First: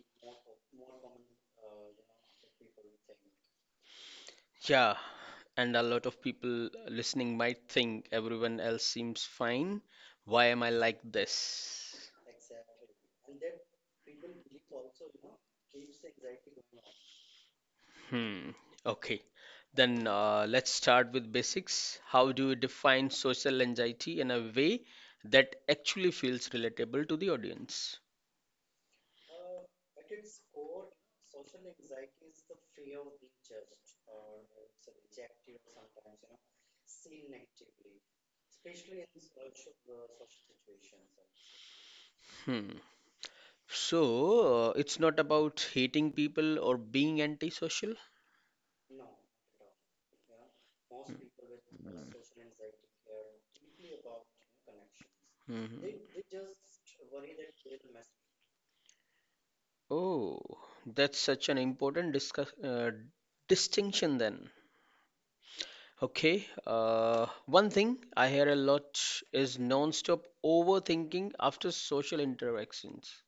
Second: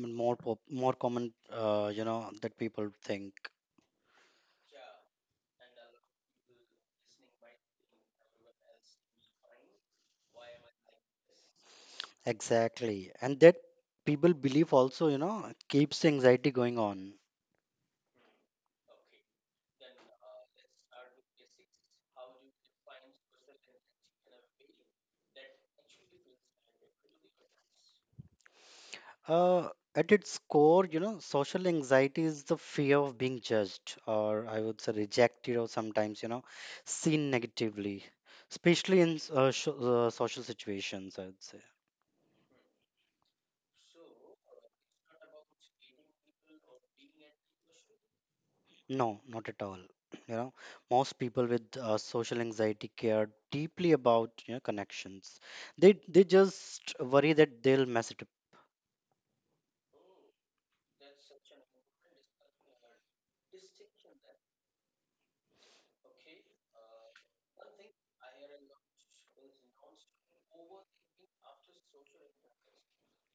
more common, that people think. Yeah, and a lot of people listening might think everyone else seems fine. Why am I like this? Exactly, and that people believe also, you know, keeps the anxiety going on. Hmm, okay. Then let's start with basics. How do you define social anxiety in a way that actually feels relatable to the audience? Uh, at its core, you know, social anxiety is the fear of being judged, or I would say rejected, or sometimes, you know, seen negatively, especially in social situations, I would say. Hmm. So, it's not about hating people or being antisocial? No, not at all. You know, most people with social anxiety care deeply about you know connections. Hmm. They just worry that they'll mess it up. Oh, that's such an important distinction then. Okay, one thing I hear a lot is non-stop overthinking after social interactions.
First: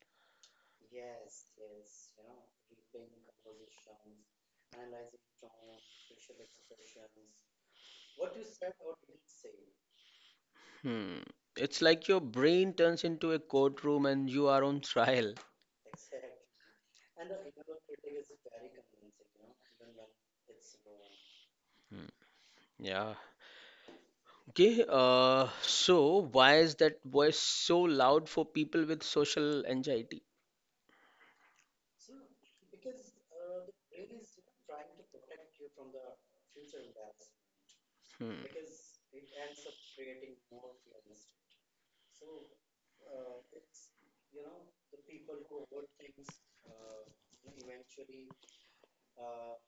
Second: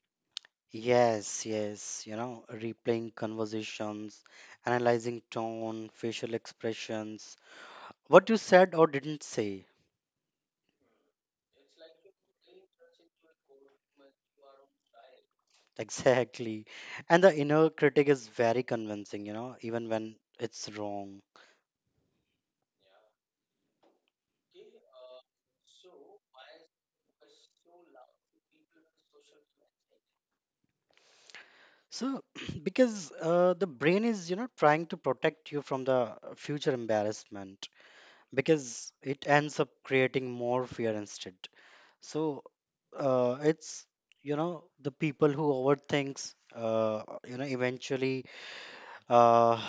Yes, yes. You know, replaying conversations, analyzing tone, facial expressions, what you said or didn't say. Hmm. It's like your brain turns into a courtroom and you are on trial. Exactly. And the inner critic is very convincing. You know, even when it's wrong. Hmm. Yeah. Okay, so why is that voice so loud for people with social anxiety? So, because the brain is, you know, trying to protect you from the future embarrassment, Hmm. because it ends up creating more fear instead. So, uh, it's, you know, the people who overthinks, eventually uh,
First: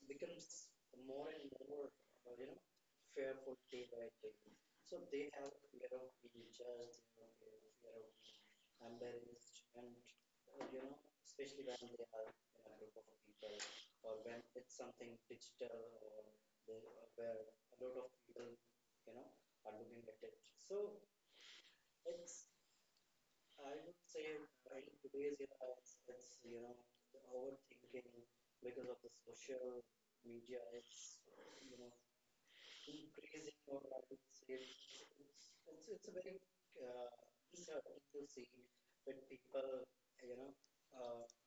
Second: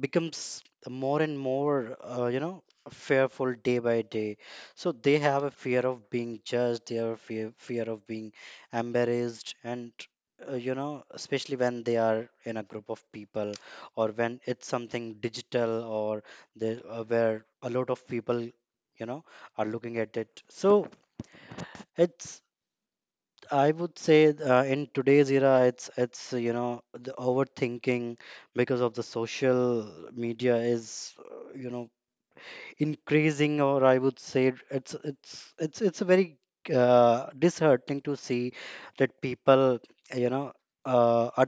becomes more and more you know fearful day by day, so they have a fear of being judged, they have a fear of being embarrassed, and you know, especially when they are in a group of people, or when it's something digital, or where a lot of people you know are looking at it. So it's, I would say, in today's era, it's you know the overthinking because of the social media is, you know, increasing, or I would say it's a very disheartening to see that people, you know, are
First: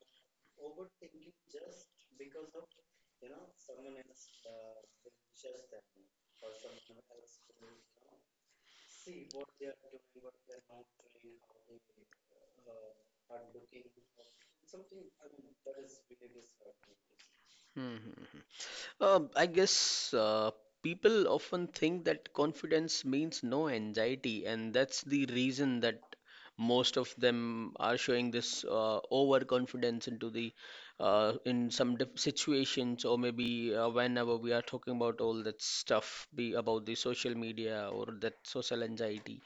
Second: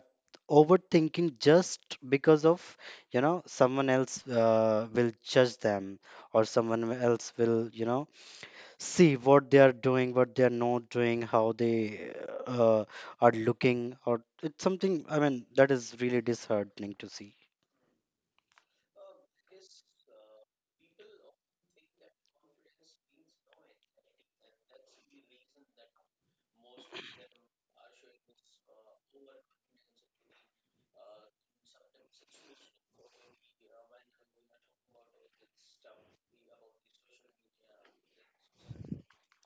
overthinking just because of, you know, someone else will judge them, or someone else will, you know, see what they are doing, what they are not doing, how they uh, are looking, or it's something. I mean, that is really disheartening to see. Hmm. Hmm, hmm. I guess people often think that confidence means no anxiety, and that's the reason that most of them are showing this overconfidence into the in some diff situations, or maybe whenever we are talking about all that stuff be about the social media or that social anxiety.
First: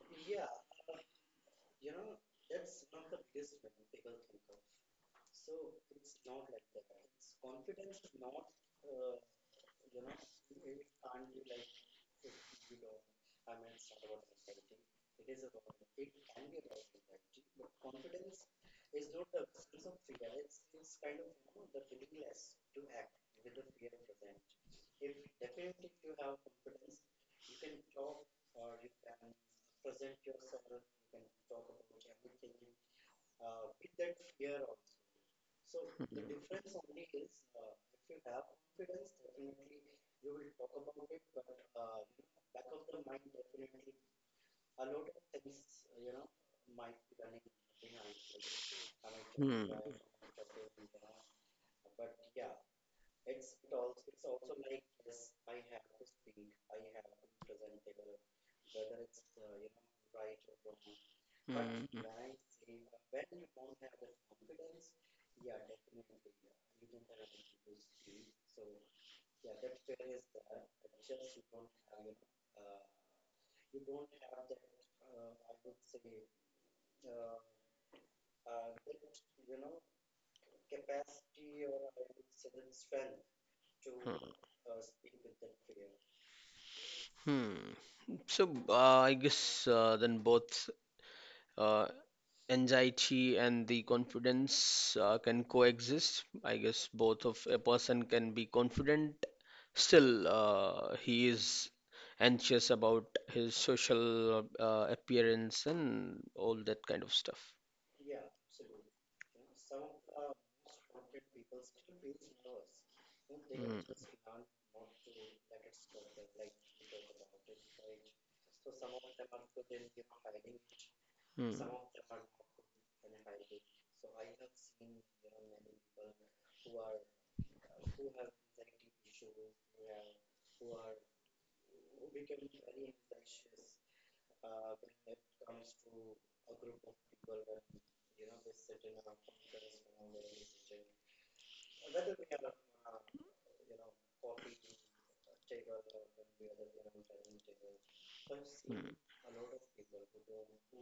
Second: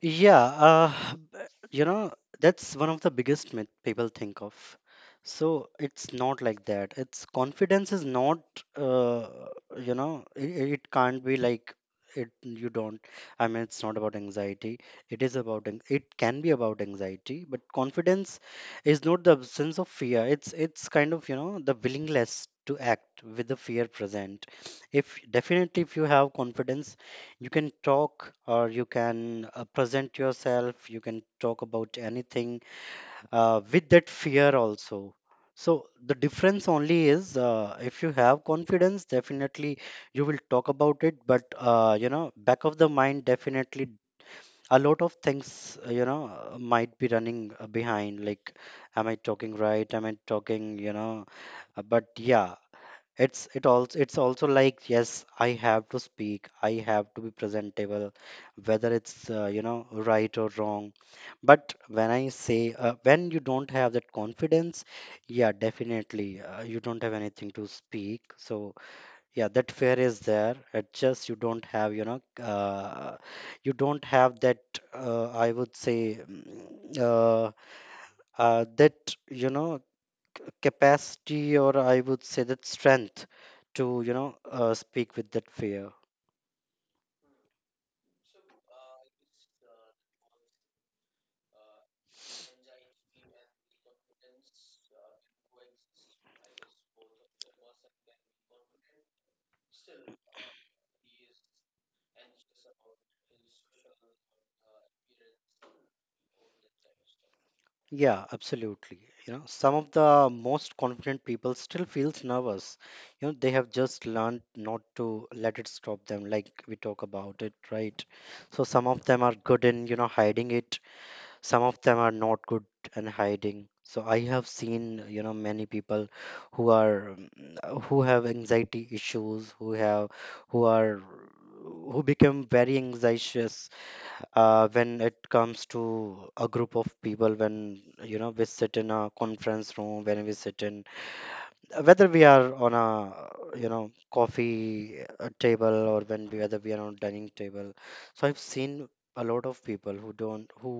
Yeah, b- you know, that's one of the biggest myth people think of. So it's not like that. It's confidence is not, uh, it can't be like it. You don't. I mean, it's not about anxiety. It is about. It can be about anxiety, but confidence is not the absence of fear. It's kind of you know the willingness to act with the fear present. If definitely if you have confidence you can talk, or you can present yourself, you can talk about anything with that fear also. So the difference only is, if you have confidence, definitely you will talk about it, but you know, back of the mind, definitely a lot of things, you know, might be running behind, like am I talking Hmm. right, am I talking, you know. But yeah, it also, it's also like yes I have to speak, I have to be presentable, whether it's, you know, right or wrong. But Hmm. when I say, when you don't have that Hmm. confidence, yeah, definitely, you don't have anything to speak. So yeah, that fear is there, it just you don't have, you know, you don't have that I would say mm, uh, that you know capacity, or I would say that strength to you Hmm. know speak with that fear. Hmm. So I guess then both uh, anxiety and the confidence can coexist. I guess both of a person can be confident, still he is anxious about his social appearance and all that kind of stuff. Yeah, absolutely. You know, some of the most confident people still feels nervous. You know, they have just learned not to let it stop them, like we talk about it, right? So some of them are good in you know hiding it, Hmm. some of them are not good and hiding. So I have seen, you know, many people who are who have anxiety issues, who have who are who become very anxious, when it comes to a group of people, when you know we sit in a conference room, when we sit in, whether we are on a you know coffee table, or when we whether we are on dining table. So I've seen Hmm. a lot of people who don't who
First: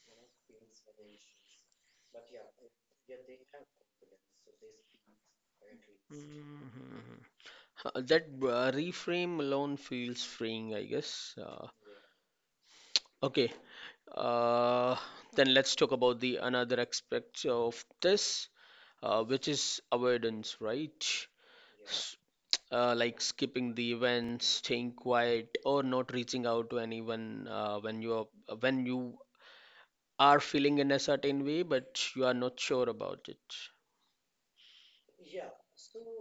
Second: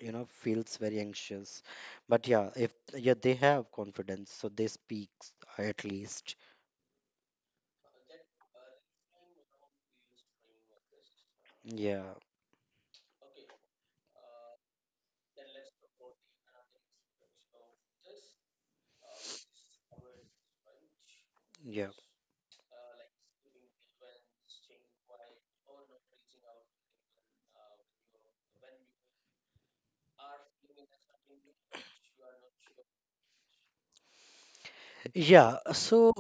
you know feels very anxious, but yeah, if yeah they have Hmm. confidence, so they speak at least. Mhm, mhm. That reframe alone feels freeing, I guess. Uh, Yeah, okay, uh, then let's talk about the another aspect of this, which is avoidance, right? yeah. Yeah. Like skipping the events, staying quiet, or not reaching out to anyone when you are feeling in a certain way, but you are not sure about it. Yeah, so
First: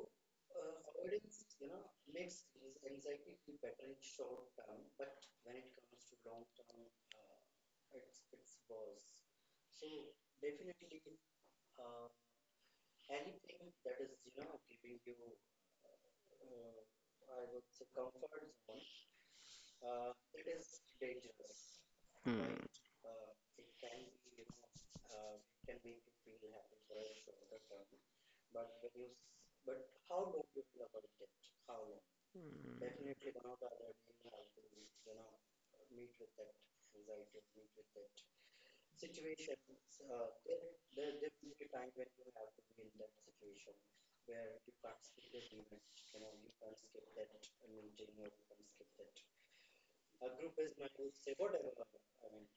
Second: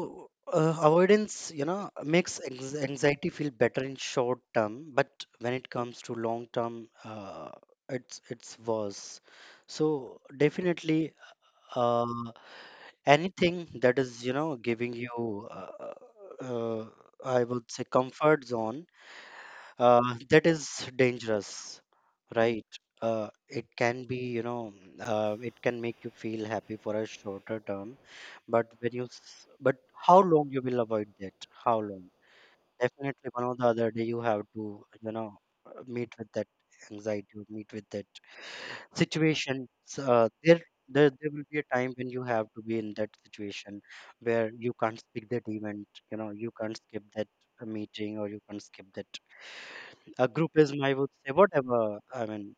avoidance, you know, makes anxiety feel better in short term, but when it comes to long term, it's worse. So definitely, uh, anything that is, you know, giving you, uh, I would say, comfort zone, that is dangerous, right? Hmm. It can be, you know, it can make you feel happy for a shorter term, but but how long you will avoid that? How long? Definitely one or the other day you have to, you know, meet with that anxiety, or meet with that situation. There will be a time when you have to be in that situation where you can't skip that event, you know, you can't skip that meeting, or you can't skip that a group is, I would say, whatever, I mean,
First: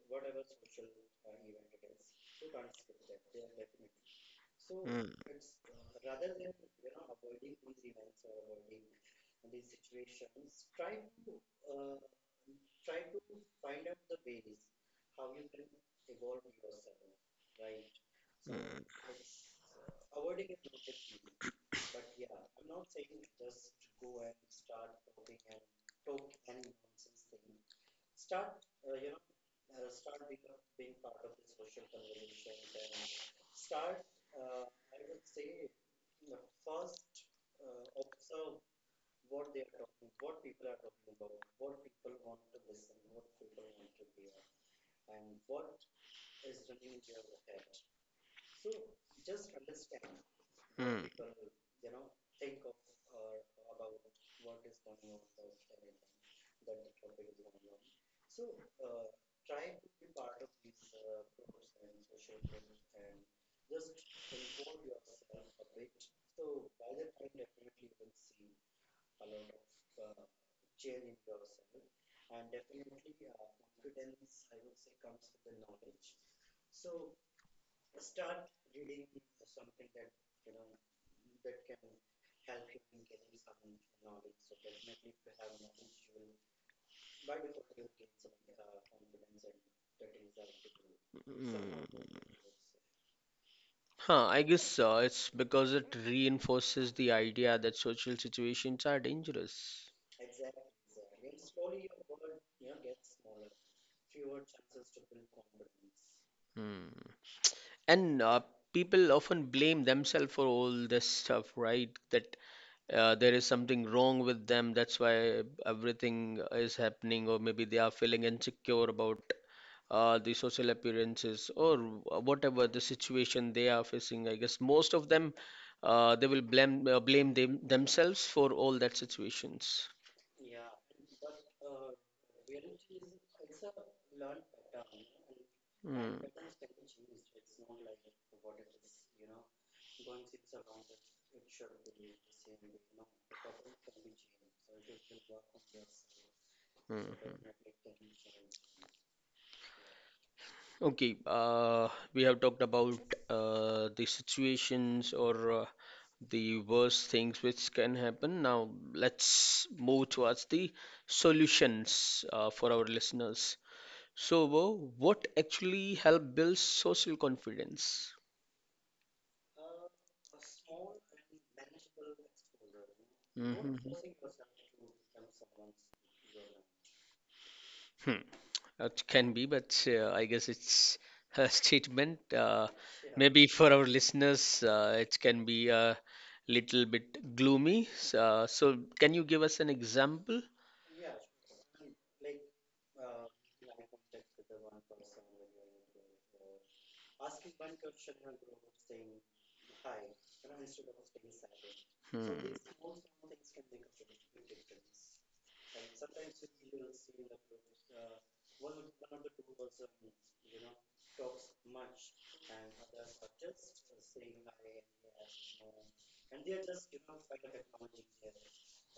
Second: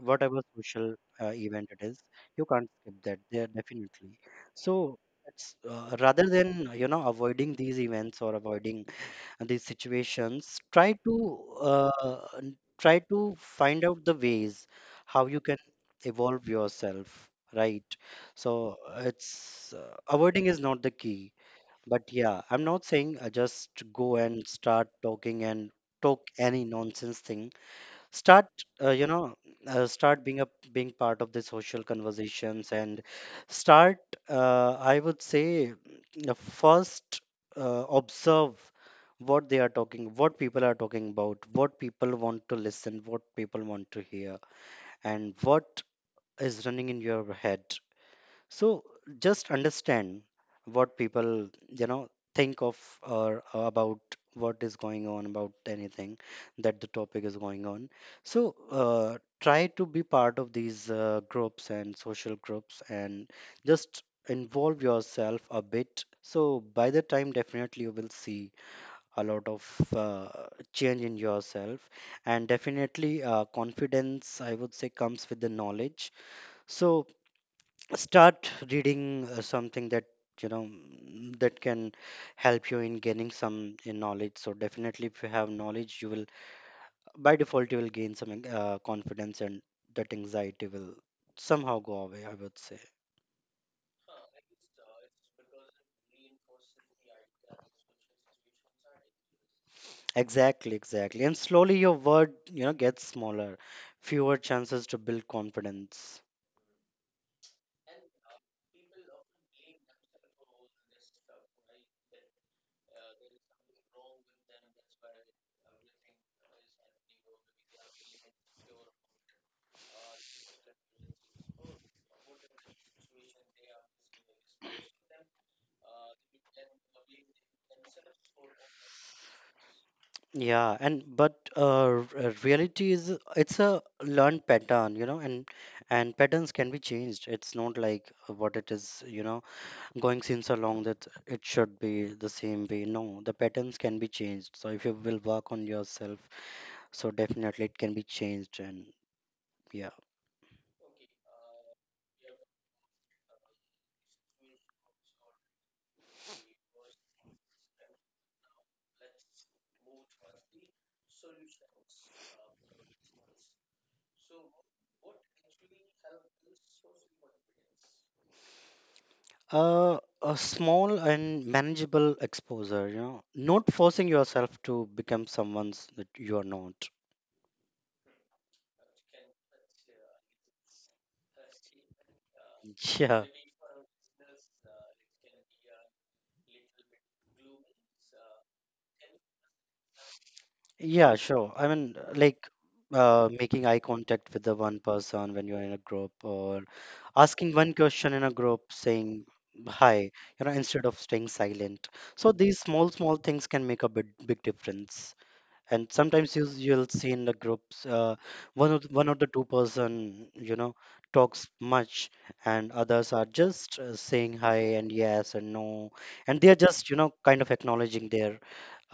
whatever social event it is, you can't skip that there definitely. So Mm, it's, rather than, you know, avoiding these events or avoiding these situations, try to try to find out the ways how you can evolve yourself, right? So mm, it's, avoiding is not the key. But yeah, I'm not saying just go and start talking and talk any nonsense thing, start uh, you know start being part of the social conversations and start, I would say first observe what they are talking, what people are talking about, what people want to listen, what people want to hear, and what is running in your head. So just understand what mm, people, you know, think of, or about what is going on, about anything that the topic is going on. So try to be part of these groups and social groups and just involve yourself a bit. So by the time, definitely you will see a lot of change in yourself, and definitely, confidence, I would say, comes with the knowledge. So start reading something that you know that can help you in gaining some knowledge. So definitely if you have knowledge, you will by default you will gain some confidence, and that anxiety will somehow mm. go away, I would say. Huh, I guess it's because it reinforces the idea that social situations are dangerous. Exactly, exactly. And slowly your word, you know, gets smaller, fewer chances to build confidence. Hmm. And people often blame themselves for all this stuff, right? That there is something wrong with them, that's why everything is happening, or maybe they are feeling insecure about the social appearances or whatever the situation they are facing. I guess most of them they will blame themselves for all that situations. Yeah, and but reality is it's a learned pattern, you know, Hmm. and patterns can be changed. It's not like what it is, you know, going since along that it should be the same way. No, the patterns can be changed. So if you will work on yourself, Hmm, so hmm. definitely it can be changed. And yeah, Okay, we have talked about the situations, or the worst things which can happen. Now, let's move towards the solutions for our listeners. So, Wo, what actually help build social confidence? A small and manageable exposure, you know, Mhm. not forcing yourself to become someone that you are not. Hmm. It can be, but I guess it's a statement. Uh, Yeah. maybe for our listeners, uh, it can be a little bit gloomy. So, can you give us an example? Yeah, sure. I mean, making eye contact with the one person when you're in a group, or asking one question in a group, saying hi, you know, instead of staying silent. So Hmm. these small, small things can make a big, big difference. And sometimes you'll see in the groups, one of the two person you know talks much, and others are just saying hi and yes and no, and they're just you know kind of acknowledging their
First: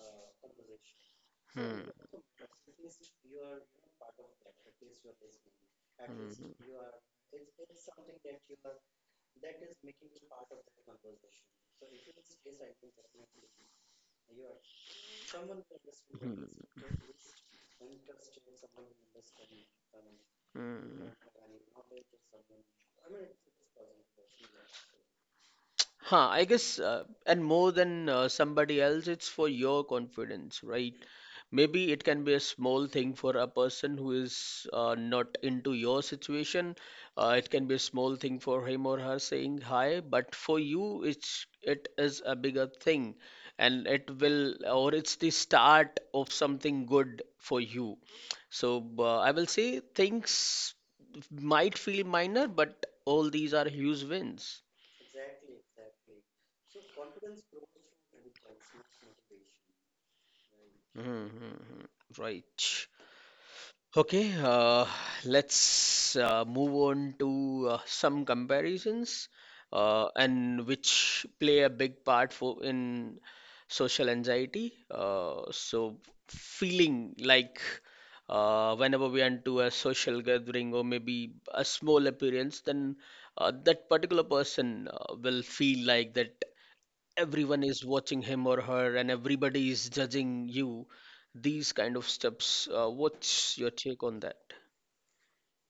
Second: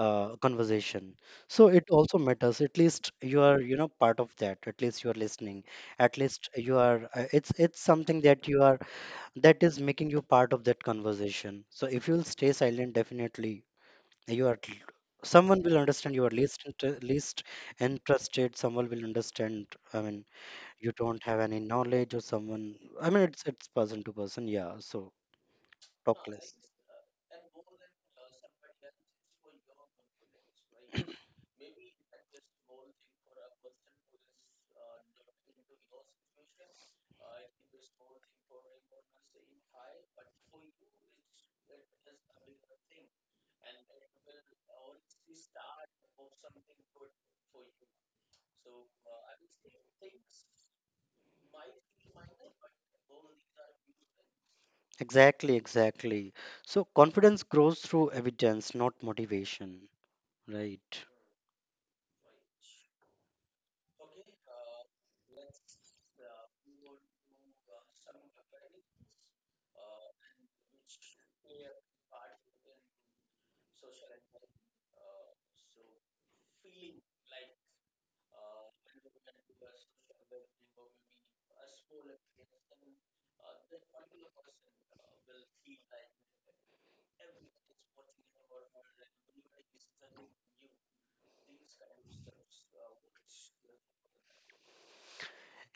conversation. So Hmm. it also matters, at least you are you know part of that, at least you are listening, at least you Hmm. are it's something that you are, that is making you part of that conversation. So if you'll stay silent, definitely you are someone will understand you are least interested, someone will understand, I mean you Hmm. don't have any knowledge, or someone, I mean it's person to person, yeah, so talk Huh, I less. guess, uh, and more than somebody else, it's for your confidence, right? Maybe it can be a small thing for a person who is not into your situation. It can be a small thing for him or her saying hi, but for you, it is a bigger thing, and it will or it's the start of something good for you. So I will say things might feel minor, but all these are huge wins. Exactly, exactly. So confidence grows through evidence, not motivation, right? Hmm, hmm, hmm. Right. Okay, let's move on to some comparisons and which play a big part for in social anxiety. So feeling like whenever we are into a social gathering or maybe a small appearance, then that particular person will feel like that everyone is watching him or her and everybody is judging you these kind of steps what's your take on that.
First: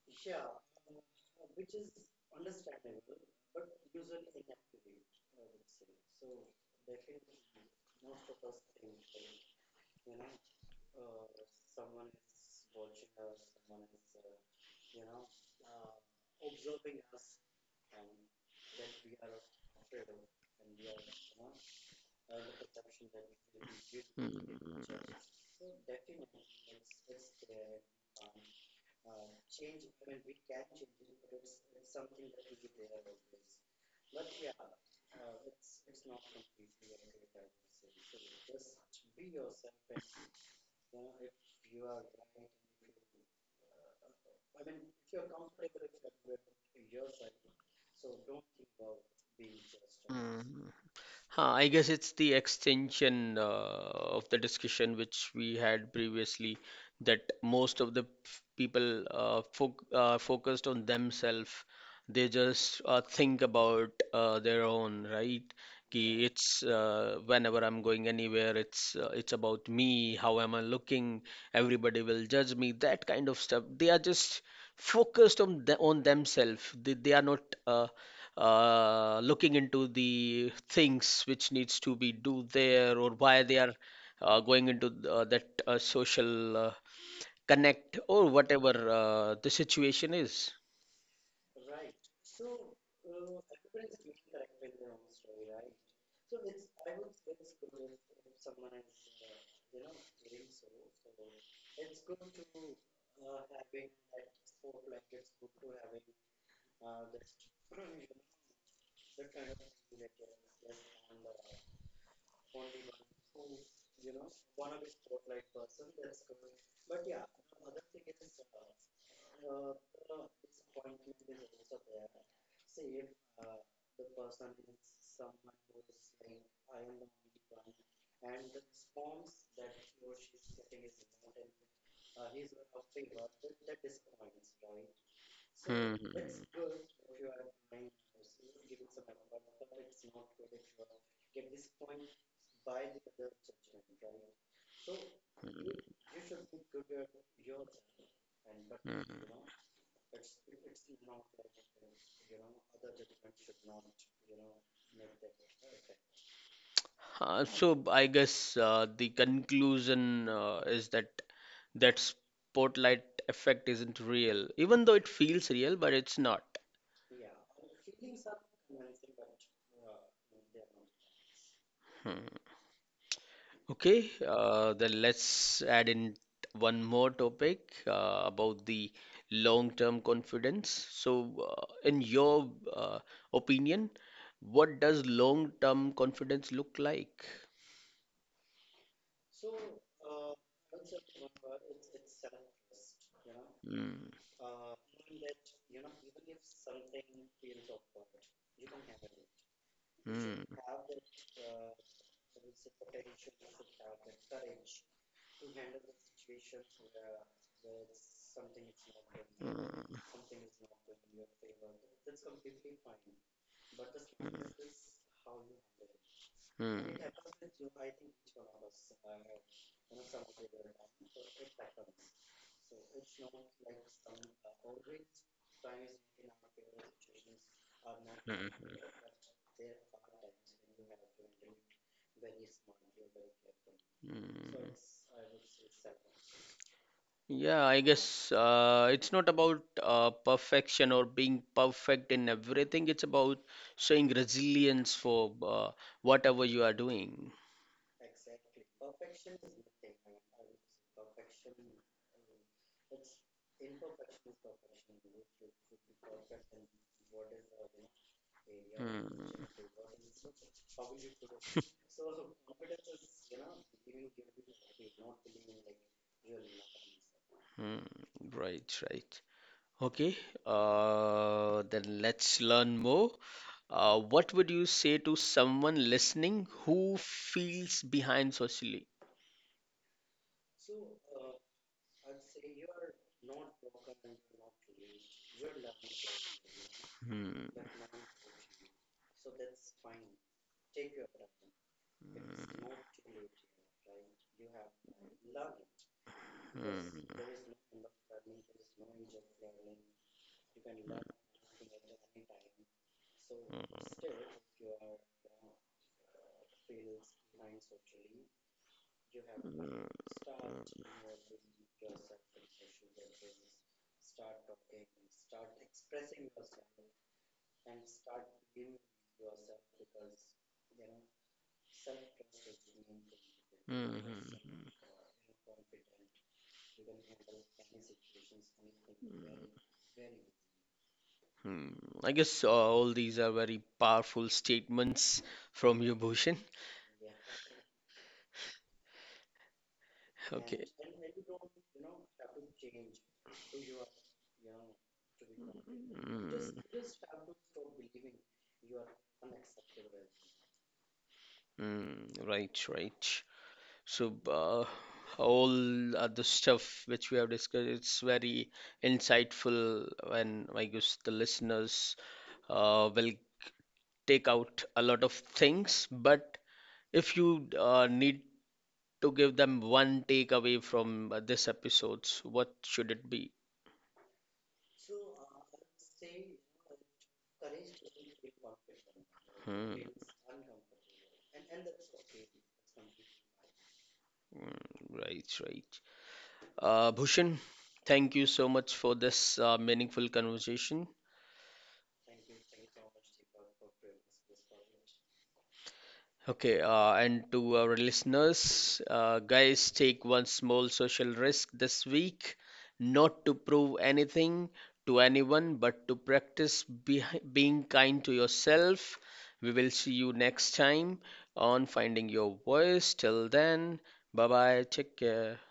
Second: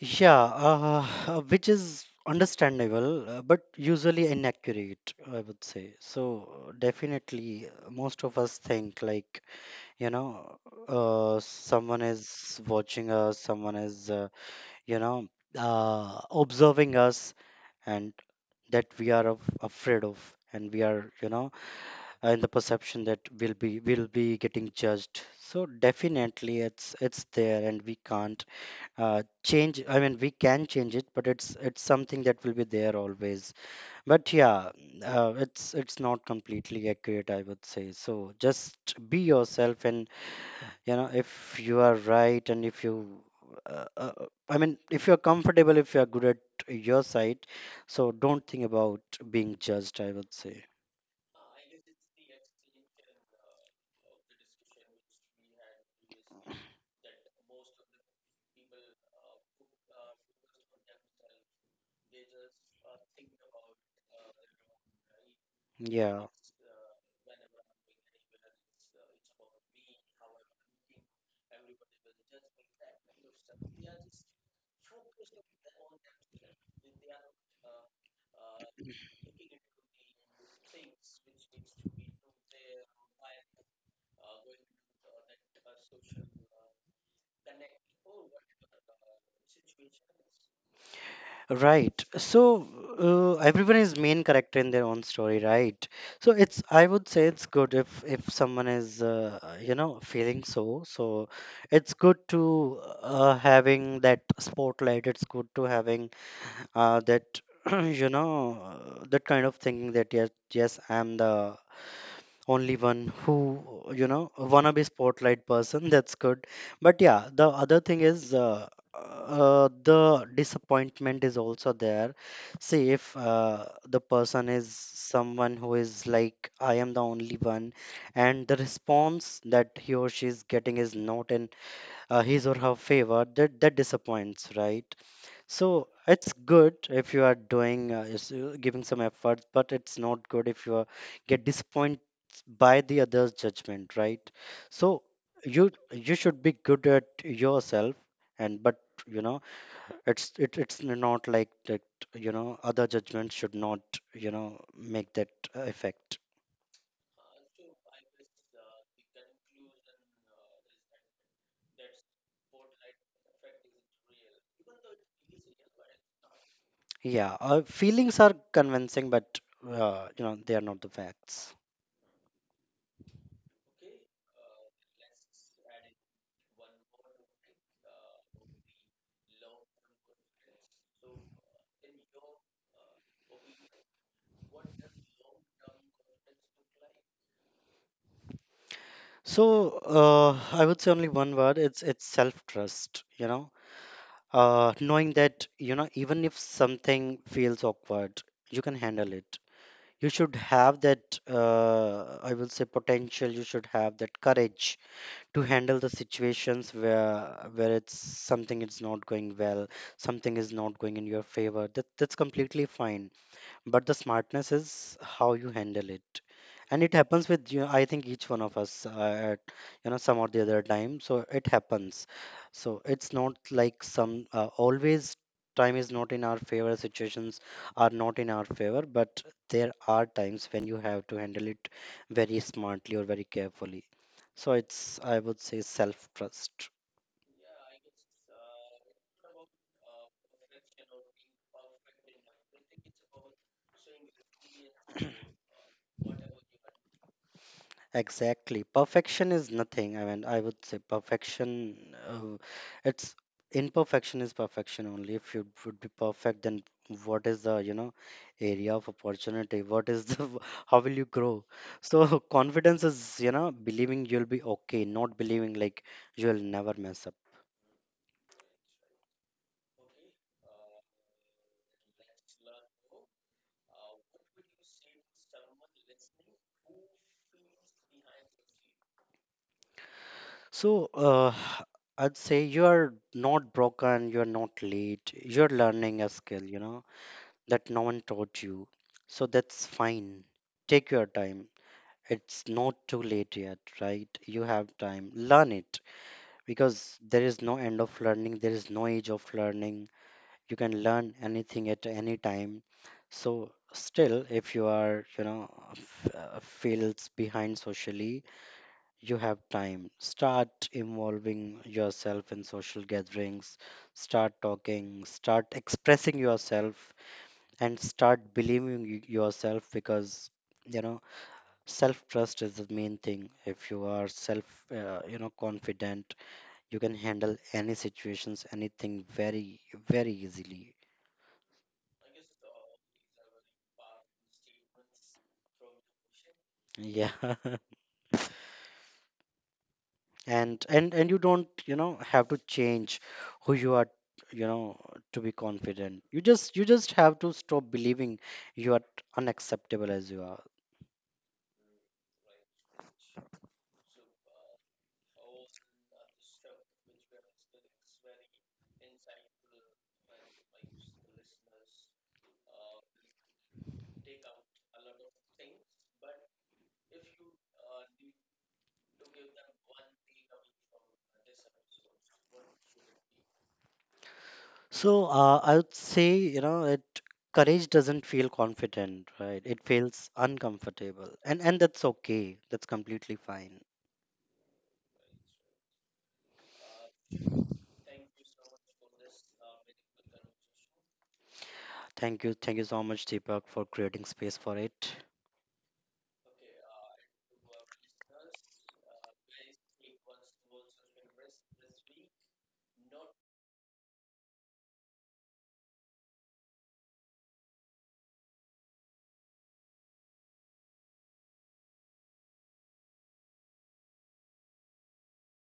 Yeah. uh, which is understandable, but usually inaccurate, I would say. So definitely, most of us think like you know, someone is watching us, someone is, you know, observing us, and that we are afraid of, and we are you know, in the perception that we'll be getting Hmm. judged. So definitely it's there, and we can't uh, change, I mean we can change it, but it's something that will be there always. But yeah, it's not completely accurate, I would say. So just be yourself, and you know if you are right, and if you uh, uh, I mean if you're comfortable, if you're good at your side, so don't think about being judged, I would say. Mm. Huh, I guess it's the extension of the discussion which we had previously that most of the p- people fo focused on themselves. They just think about their own, right? Ki Yeah. It's whenever I'm going anywhere, it's about me. How am I looking? Everybody will judge me. That kind of stuff. They are just focused on on themselves. They are not uh, looking into the things which needs to be do there or why they are going into that social connect or whatever the situation is. Right. So everyone is main character in their own story, right? So it's I would say it's good if someone is you know feeling so. So it's good to having that spotlight. It's good to having that you know that kind of thinking that yes I'm the only one who you know wanna be spotlight person that's good. But yeah, the other thing is the disappointment is also there. See, if the person is someone who is like I am the only one, and the response that he or she is getting is not in his or her favor, that disappoints, right? So Hmm. it's good if you are doing giving some effort, but it's not good if you are, get disappointed by the other's judgment, right? So you should be good at yourself, and but you know it's not like that. You know, other judgment should not you know make that effect. So I guess the conclusion is that that spotlight effect isn't real, even though it feels real, but it's not. Yeah, feelings are convincing, but you know they are not the facts. Hmm. Okay, then let's add in one more topic about the long-term confidence. So, in your opinion, what does long-term confidence look like? So I would say only one word. It's self trust. You know Hmm. Knowing that you know even if something feels awkward you can handle it. You should Hmm. have that I will say potential, you should have that courage to handle the situations where it's something is not going well, Hmm. something is not going in your favor, that's completely fine, but the smartness is how you handle it. And Hmm. it happens with you, I think each one of us at you know some or the other time, so it happens. So it's not like some always time is not in our favor, situations are not in our favor, but there are times when you have to handle it very smartly or very carefully. So Mm. it's I would say self trust. Yeah, I guess it's not about perfection or being perfect in everything. It's about showing resilience for whatever you are doing. Exactly. Perfection is nothing. I mean, I would say perfection, uh, it's imperfection is perfection only. If you would be perfect, then what is the, you know, area of Mm. opportunity? What is the, how will you grow? So confidence is, you know, believing you'll be okay, not believing like you'll never mess up. Mm, right, right. Okay, then let's learn more. What would you say to someone listening who feels behind socially? So, I'd say you are not broken, you are not late, you're learning a skill, you know, Hmm. that no one taught you. So that's fine. Take your time. It's not too late yet, right? You have time. Learn it, because there is no end of learning, there is no age of learning. You can learn anything at any time. So, still, Hmm. if you are, you know, feels behind socially, you have time. Start involving yourself in social gatherings, start talking, start expressing yourself, and start believing yourself, because you know self trust is the main thing. If you are self Hmm, you know confident, you can handle any situations anything very very easily. hmm. I guess all these are very powerful statements from you, Bhushan. Yeah. Okay. And you don't you know have to change who you are, you know, to be confident. You Hmm. just you just have to stop believing you are unacceptable as you are. Hmm. Right, right. So, all other stuff which we have discussed, it's very insightful, and I guess the listeners will take out a lot of things. But if you need to give them one takeaway from this episodes, what should it be? So I would say, you know, it courage doesn't feel confident, right? It Hmm. feels uncomfortable, and that's okay. That's completely fine. Mm, right, right. Bhushan, thank you so much for this meaningful conversation. Thank you, so much, Deepak, for creating space for it. Okay, and to our listeners, guys, take one small social risk this week, not to prove anything to anyone, but to practice be being kind to yourself. We will see you next time on Finding Your Voice. Till then, bye bye, take care.